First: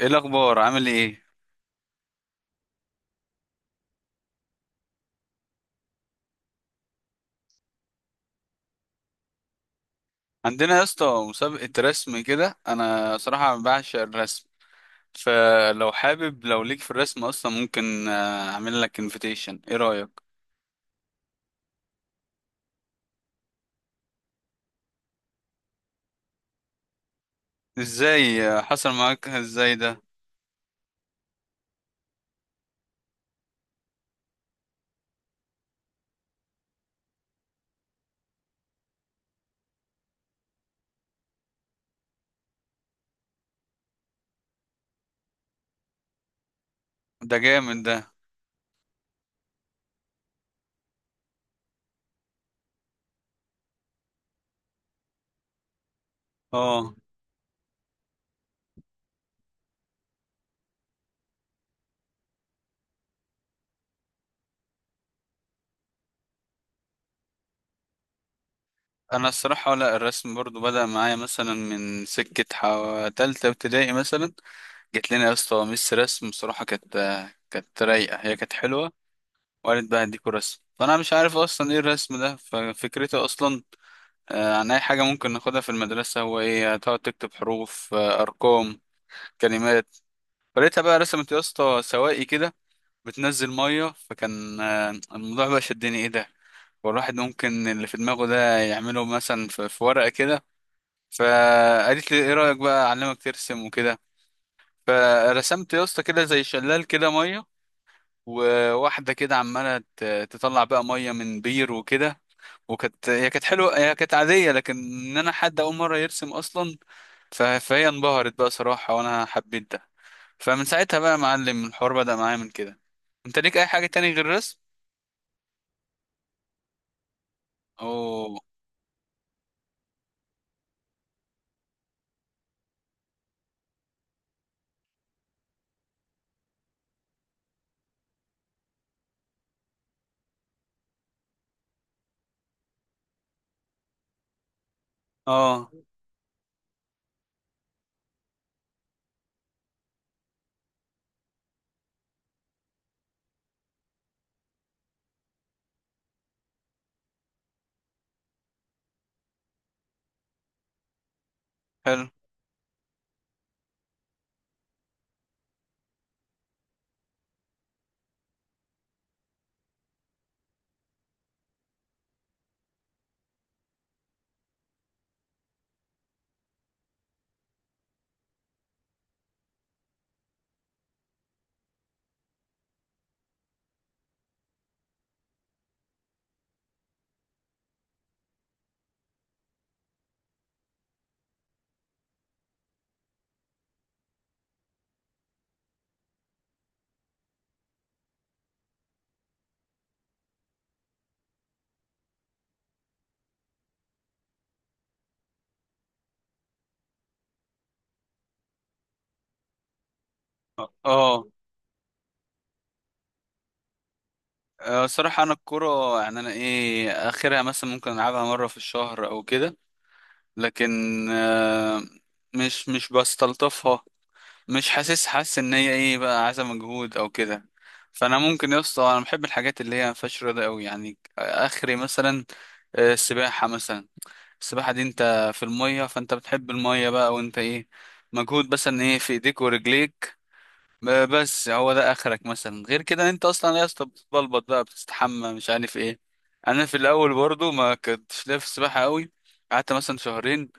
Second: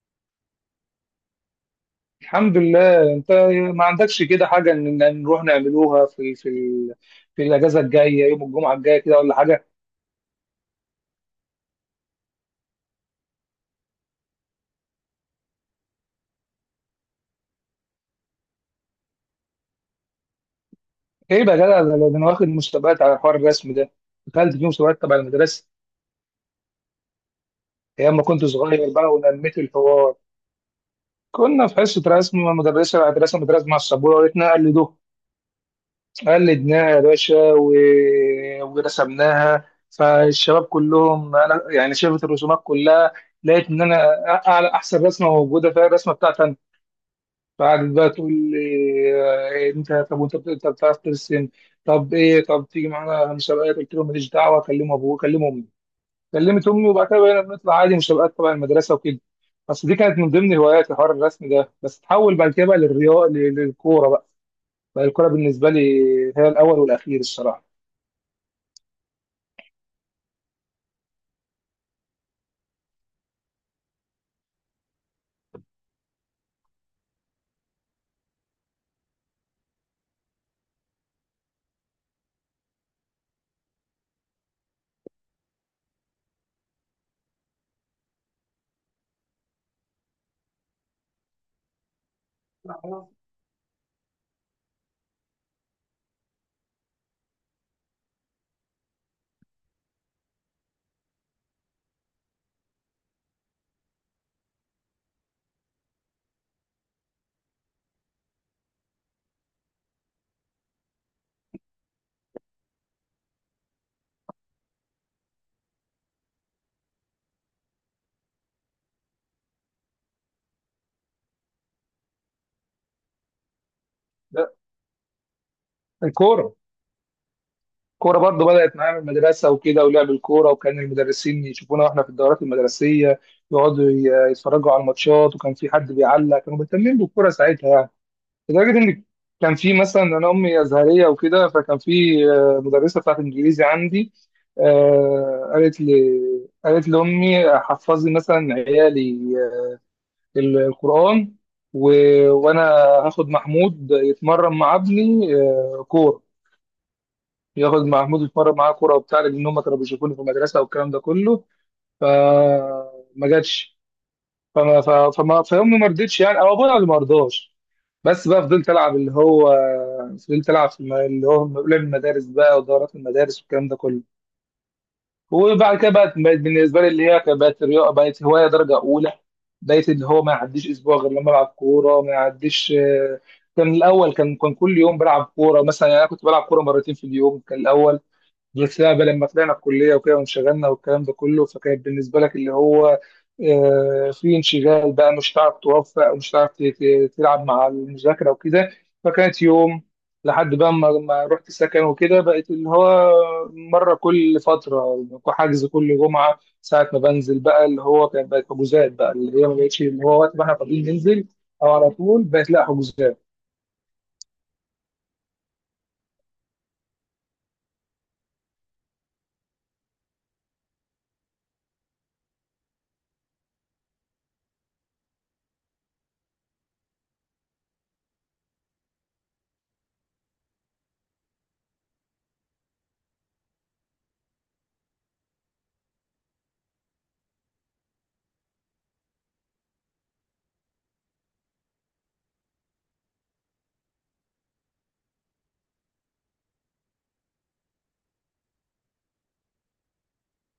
ايه الاخبار؟ عامل ايه؟ الحمد لله. انت ما عندكش كده حاجه ان نروح نعملوها في في الاجازه الجايه، يوم الجمعه الجايه كده ولا حاجه؟ عندنا يا اسطى مسابقه رسم كده. انا صراحه بعشق الرسم، فلو حابب، لو ليك في الرسم اصلا، ممكن اعمل لك انفيتيشن. ايه رايك؟ ايه بقى يا جدع، ده انا واخد مسابقات على حوار الرسم ده. دخلت في مسابقات تبع المدرسه ايام ما كنت ازاي حصل صغير بقى، معاك ونميت ازاي ده؟ الحوار. كنا في حصه رسم مع المدرسه، قاعد رسمت رسمه على السبوره وقالتنا قلدوه. قلدناها يا باشا ورسمناها. فالشباب كلهم انا يعني شافت الرسومات كلها، لقيت ان انا أعلى احسن رسمه موجوده فيها الرسمه بتاعتي. ده جامد ده. بعد بقى تقول لي آه، إيه، انت طب وانت انت بتعرف ترسم؟ طب ايه، طب تيجي معانا مسابقات؟ قلت لهم ماليش دعوه، كلم ابوه كلم امي. كلمت امي اه. وبعد كده بقينا بنطلع عادي مسابقات تبع المدرسه وكده. بس دي كانت من ضمن هواياتي، حوار الرسم ده، بس تحول بعد كده بقى للرياضه، للكوره بقى. بقى الكوره بالنسبه لي هي الاول والاخير الصراحه. انا الصراحه، لا، الرسم برضو بدا معايا مثلا من سكه تالتة ابتدائي مثلا. جت لنا يا اسطى ميس رسم صراحه، كانت رايقه، هي كانت حلوه. وقالت بقى هديكوا رسم، فانا مش عارف اصلا ايه الرسم ده، ففكرته اصلا عن أي حاجة ممكن ناخدها في المدرسة. هو إيه؟ هتقعد تكتب حروف، أرقام، كلمات؟ فلقيتها بقى رسمت يا اسطى سواقي كده بتنزل مية، فكان الموضوع بقى شدني، إيه ده؟ والواحد ممكن اللي في دماغه ده يعمله مثلا في ورقة كده. فقالت لي إيه رأيك بقى أعلمك ترسم وكده. فرسمت يا اسطى كده زي شلال كده مية، وواحدة كده عمالة تطلع بقى مية من بير وكده. وكانت هي كانت حلوة، هي كانت عادية، لكن إن أنا حد أول مرة يرسم أصلا، فهي انبهرت بقى صراحة، وانا حبيت ده. فمن ساعتها بقى يا معلم الحوار بدأ معايا من كده. انت ليك اي حاجة تاني غير ده الرسم؟ الكوره، كورة اوه. برضو بدأت معايا من المدرسة وكده، ولعب الكورة، وكان المدرسين يشوفونا واحنا في الدورات المدرسية، يتفرجوا على الماتشات، وكان في حد بيعلق، كانوا مهتمين بالكورة ساعتها يعني. لدرجة إن كان في مثلا، أنا أمي أزهرية وكده، فكان في مدرسة بتاعت إنجليزي عندي، اه. قالت لي، قالت لأمي حفظي مثلا عيالي آه، القرآن و... وأنا هاخد محمود يتمرن مع ابني كورة. ياخد محمود يتمرن معاه كوره وبتاع، لان هم كانوا بيشوفوني في المدرسه والكلام ده كله. حلو. فما جاتش، فامي ما رضتش يعني، او ابويا اللي ما رضاش. بس بقى فضلت العب اللي هو، فضلت العب في اللي هو لعب المدارس بقى ودورات المدارس والكلام ده كله. وبعد كده بقت بالنسبه لي اللي هي كانت، بقت رياضه، بقت هوايه درجه اولى. بقيت اللي هو ما يعديش اسبوع غير لما العب كوره. ما يعديش، كان الاول، كان كل يوم بلعب كوره مثلا، يعني انا كنت بلعب كوره مرتين في اليوم كان الاول. بس لا بقى لما طلعنا الكليه وكده، وانشغلنا والكلام ده كله، فكانت بالنسبه لك اللي هو في انشغال بقى، مش هتعرف توفق ومش هتعرف تلعب مع المذاكره وكده. فكانت يوم، لحد بقى ما رحت سكن وكده، بقت اللي هو مره كل فتره، حجز كل جمعه ساعه ما بنزل بقى، اللي هو كانت بقت حجوزات بقى، اللي هي ما بقتش اللي هو وقت ما احنا اه. فاضيين آه. ننزل، او على طول بقت لا، حجوزات. آه. صراحة انا الكورة، يعني انا ايه اخرها؟ مثلا ممكن العبها مرة في الشهر او كده. لكن آه، مش بستلطفها. مش حاسس ان هي ايه بقى، عايزة مجهود او كده. فانا ممكن يا اسطى، انا بحب الحاجات اللي هي ما فيهاش رياضة قوي يعني، اخري مثلا السباحة مثلا. السباحة دي انت في المية، فانت بتحب المية بقى، وانت ايه؟ مجهود مثلا ايه في ايديك ورجليك. بس هو ده اخرك مثلا، غير كده انت اصلا يا اسطى بتبلبط بقى، بتستحمى مش عارف ايه. انا في الاول برضو ما كنتش ليا في السباحة قوي. قعدت مثلا شهرين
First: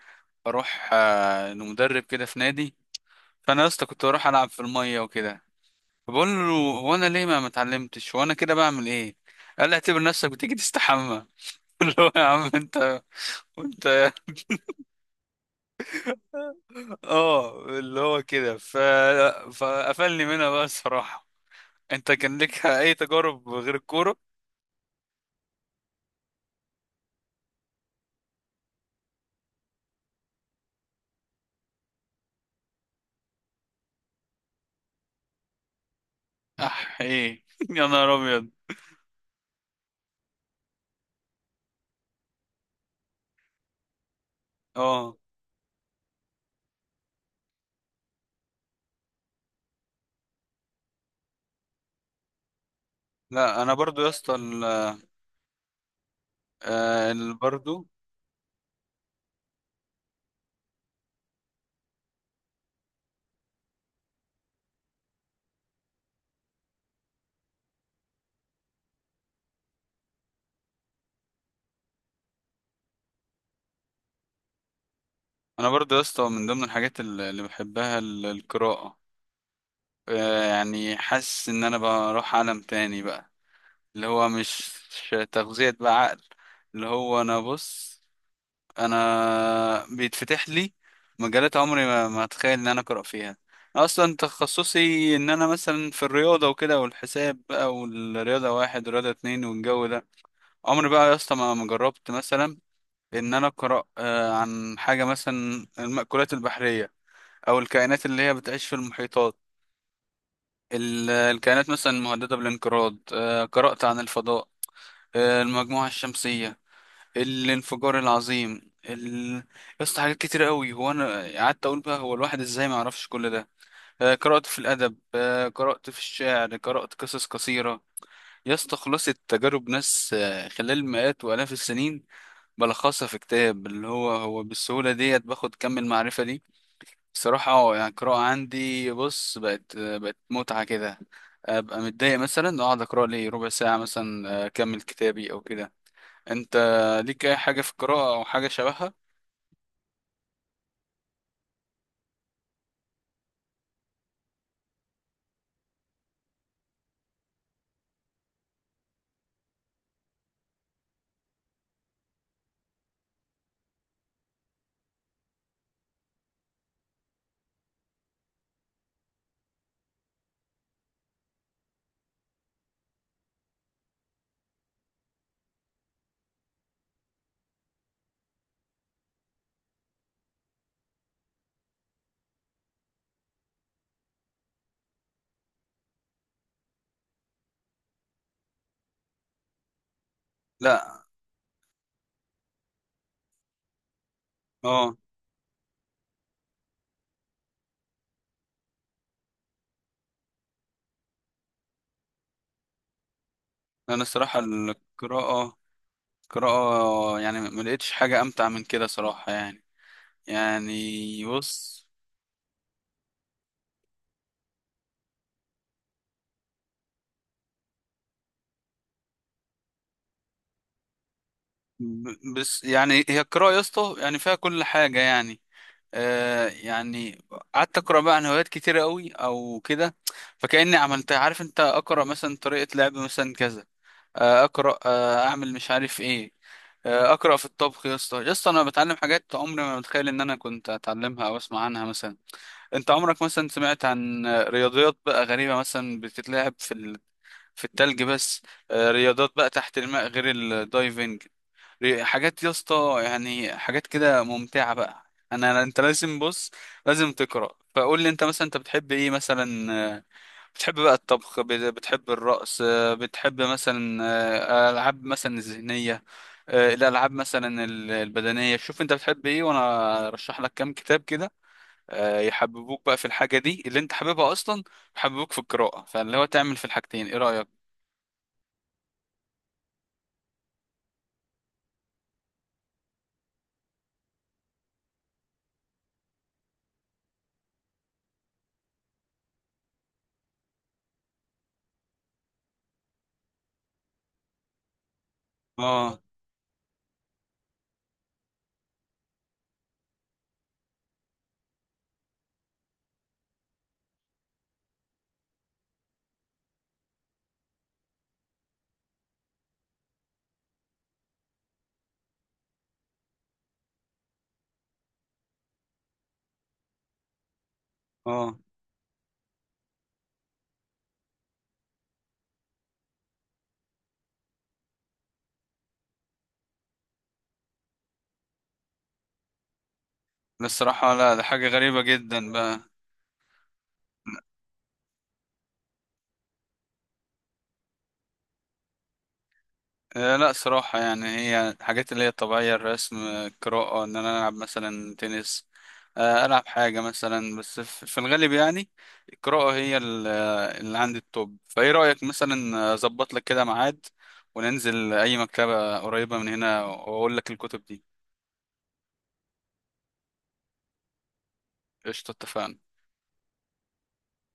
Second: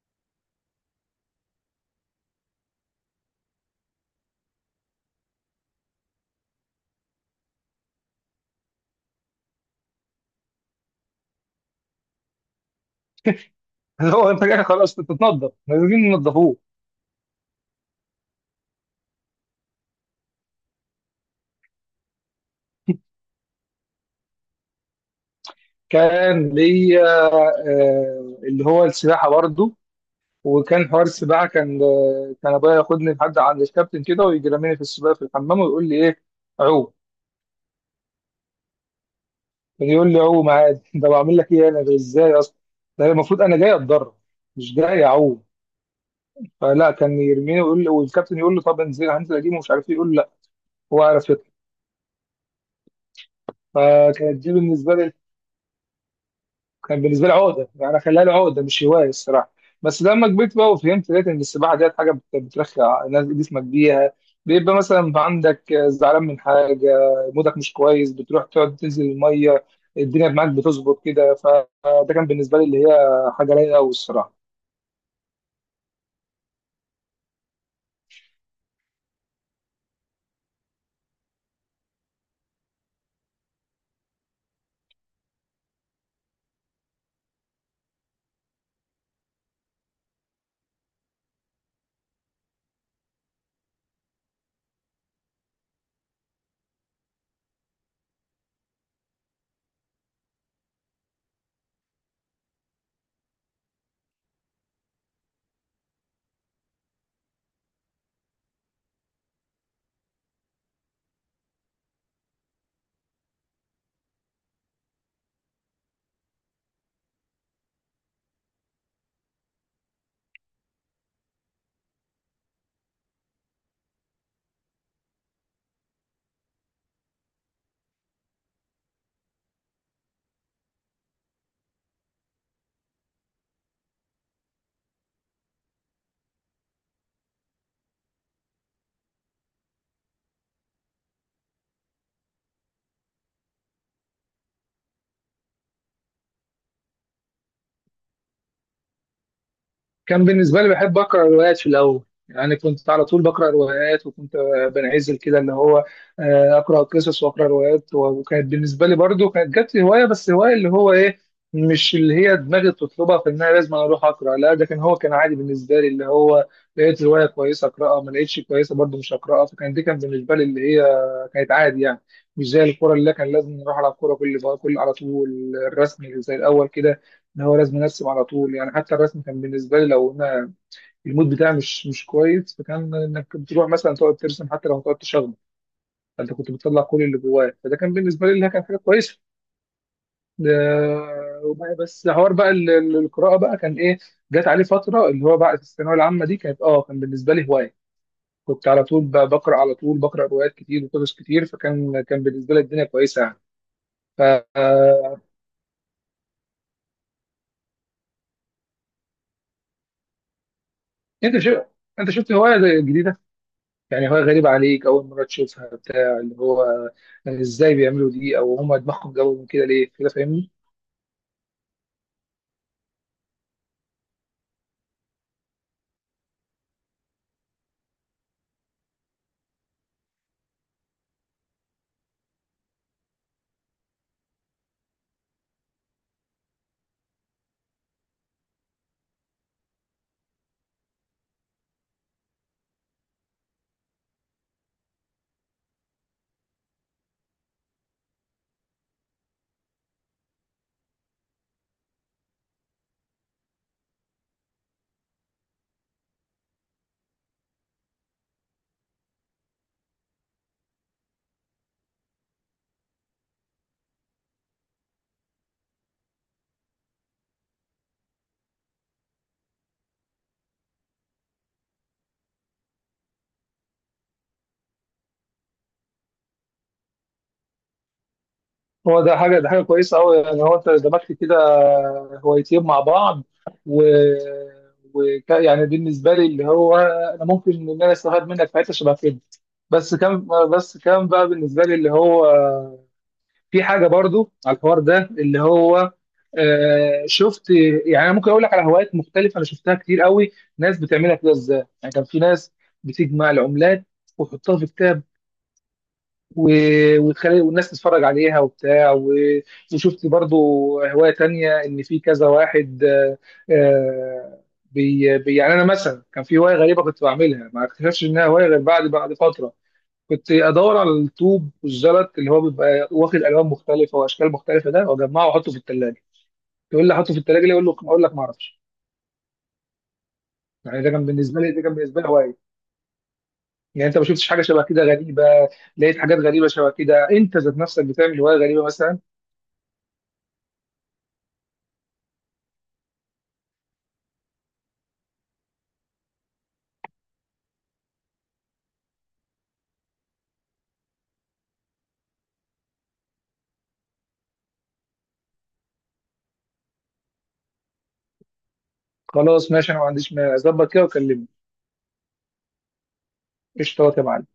اروح لمدرب كده في نادي. فانا يا اسطى كنت بروح العب في المية وكده. فبقول له، هو انا ليه ما اتعلمتش؟ وانا كده بعمل ايه؟ قال لي اعتبر نفسك بتيجي تستحمى. اللي هو يا عم انت، وانت. اللي هو انت جاي خلاص تتنضف، لازم ننضفوه. اه، اللي هو كده. فقفلني منها بقى الصراحة. انت كان لك اي تجارب غير الكورة؟ كان ليا اللي هو السباحة برضه. وكان حوار السباحة كان، كان أبويا ياخدني لحد عند الكابتن كده، ويجي راميني في السباحة في الحمام ويقول لي إيه، عوم. اح، ايه يا نهار ابيض. كان يقول لي عوم عادي. ده بعمل لك إيه أنا، ده إزاي أصلا؟ ده المفروض أنا جاي أتدرب، مش جاي اه. أعوم. فلا، كان يرميني ويقول لي، والكابتن يقول له طب انزل هنزل أجيبه ومش عارف إيه، يقول له لا، هو عارف يطلع. لا انا برضو يا اسطى فكانت دي بالنسبة لي، كان بالنسبه لي عقده برضو. يعني، انا خليها لي عقده مش هوايه الصراحه. بس لما كبرت بقى وفهمت، لقيت ان السباحه ديت حاجه بترخي جسمك بيها. بيبقى مثلا عندك زعلان من حاجه، مودك مش كويس، بتروح تقعد تنزل الميه، الدنيا معاك بتظبط كده، فده كان بالنسبه لي اللي هي حاجه رايقه قوي الصراحه. انا برضو يا اسطى من ضمن الحاجات اللي بحبها القراءة. يعني حاسس ان انا بروح عالم تاني بقى، اللي هو مش تغذية بقى عقل. اللي هو انا بص، انا بيتفتح لي مجالات عمري ما اتخيل ان انا اقرا فيها اصلا. تخصصي ان انا مثلا في الرياضه وكده، والحساب بقى، والرياضه واحد ورياضه اتنين، والجو ده. عمري بقى يا اسطى ما جربت مثلا ان انا اقرا عن حاجه مثلا المأكولات البحريه، او الكائنات اللي هي بتعيش في المحيطات، الكائنات مثلا المهدده بالانقراض. قرات عن الفضاء، المجموعه الشمسيه، الانفجار العظيم يا اسطى، حاجات كتير قوي. هو انا قعدت اقول بقى، هو الواحد ازاي ما يعرفش كل ده؟ قرأت في الادب، قرأت في الشعر، قرأت قصص قصيرة. يا اسطى خلاصة تجارب ناس خلال مئات والاف السنين بلخصها في كتاب، اللي هو هو بالسهولة ديت باخد كم المعرفة دي صراحة. يعني القراءة عندي، بص، بقت بقت متعة كده. ابقى متضايق مثلا اقعد اقرا لي ربع ساعة مثلا، اكمل كتابي او كده. انت ليك اي حاجة في القراءة او حاجة شبهها؟ كان بالنسبة لي بحب أقرأ روايات في الأول، يعني كنت على طول بقرأ روايات، وكنت بنعزل كده اللي هو، أقرأ قصص وأقرأ روايات، وكانت بالنسبة لي برضو كانت جت لي هواية، بس هواية اللي هو إيه، مش اللي هي دماغي بتطلبها في إن أنا لازم أنا أروح أقرأ، لا، ده كان، هو كان عادي بالنسبة لي اللي هو، لقيت رواية كويسة أقرأها، ما لقيتش كويسة برضو مش هقرأها. فكان دي كان بالنسبة لي اللي هي كانت عادي يعني. مش زي الكورة اللي كان لازم نروح على الكورة كل على طول، الرسم اللي زي الأول كده ان هو لازم ارسم على طول يعني. حتى الرسم كان بالنسبه لي لو انا المود بتاعي مش كويس، فكان انك بتروح مثلا تقعد ترسم حتى لو تقعد تشخبط، فانت كنت بتطلع كل اللي جواك، فده كان بالنسبه لي اللي كان حاجه كويسه. لا. وبقى بس حوار بقى القراءه بقى كان ايه، جات عليه اه. فتره اللي هو بعد الثانويه العامه دي، كانت كان بالنسبه لي هوايه، كنت على طول بقرا، على طول بقرا روايات كتير وقصص كتير، فكان، كان بالنسبه لي الدنيا كويسه يعني. انا الصراحة فانت القراءة، يعني ما لقيتش حاجة امتع من كده صراحة يعني. يعني شفت، انت شو، بص، انت شفت هوايه جديده يعني، هو غريب عليك أول مرة تشوفها بتاع اللي هو، يعني إزاي بيعملوا دي، أو هما دماغهم جابوا من كده ليه كده، فاهمني؟ بس يعني هي القراءة يا اسطى يعني فيها كل حاجة يعني. يعني قعدت اقرا بقى عن هوايات كتيرة قوي او كده. فكأني عملت، عارف انت، اقرا مثلا طريقة لعب مثلا كذا، اقرا، اعمل مش عارف ايه. اقرا في الطبخ، يا اسطى يا اسطى انا بتعلم حاجات عمري ما متخيل ان انا كنت اتعلمها او اسمع عنها مثلا. انت عمرك مثلا سمعت عن رياضيات بقى غريبه مثلا بتتلعب في في التلج بس؟ رياضات بقى تحت الماء غير الدايفنج؟ حاجات يا اسطى، يعني حاجات كده ممتعه بقى. انا، انت لازم بص، لازم تقرا. فقول لي انت مثلا، انت بتحب ايه مثلا؟ بتحب بقى الطبخ؟ بتحب الرقص؟ بتحب مثلا العاب مثلا الذهنيه؟ الالعاب مثلا البدنيه؟ شوف انت بتحب ايه وانا ارشح لك كام كتاب كده يحببوك بقى في الحاجه دي اللي انت حاببها اصلا، يحببوك في القراءه، فاللي هو تعمل في الحاجتين. ايه رايك؟ هو ده حاجة، ده حاجة كويسة أوي، يعني هو أنت دمجت كده هوايتين مع بعض، و وك يعني بالنسبة لي اللي هو أنا ممكن إن أنا أستفاد منك في حتة شبه كده. بس كان، بس كان بقى بالنسبة لي اللي هو في حاجه برضو على الحوار ده اللي هو، اه. شفت يعني، انا ممكن اقول لك على هوايات مختلفه انا شفتها كتير قوي، ناس بتعملها كده ازاي. يعني كان في ناس بتجمع العملات وتحطها في كتاب، وتخلي والناس تتفرج عليها وبتاع وشفت برضو هوايه تانية، ان في كذا واحد آه، يعني انا مثلا كان في هوايه غريبه كنت بعملها، ما اكتشفتش انها اه. هوايه غير بعد فتره. كنت ادور على الطوب والزلط اللي هو بيبقى واخد الوان مختلفه واشكال مختلفه ده، واجمعه واحطه في الثلاجه. تقول لي احطه في الثلاجه ليه، اقول له، اقول لك ما اعرفش. ده يعني ده الصراحه، كان لا ده بالنسبه حاجه لي، ده كان غريبه بالنسبه لي جدا هوايه. بقى. يعني انت ما شفتش حاجه شبه كده غريبه؟ لقيت حاجات غريبه شبه كده؟ انت ذات نفسك بتعمل هوايه غريبه مثلا؟ لا صراحة، يعني هي الحاجات اللي هي الطبيعية، الرسم، القراءة، إن أنا ألعب مثلا تنس، ألعب حاجة مثلا. بس في الغالب يعني القراءة هي اللي عندي التوب. فإيه رأيك مثلا أظبط لك كده ميعاد وننزل أي مكتبة قريبة من هنا وأقول لك الكتب دي؟ خلاص ماشي، انا ما عنديش، ما اظبط كده وكلمني. قشطة، اتفقنا. قشطه يا معلم.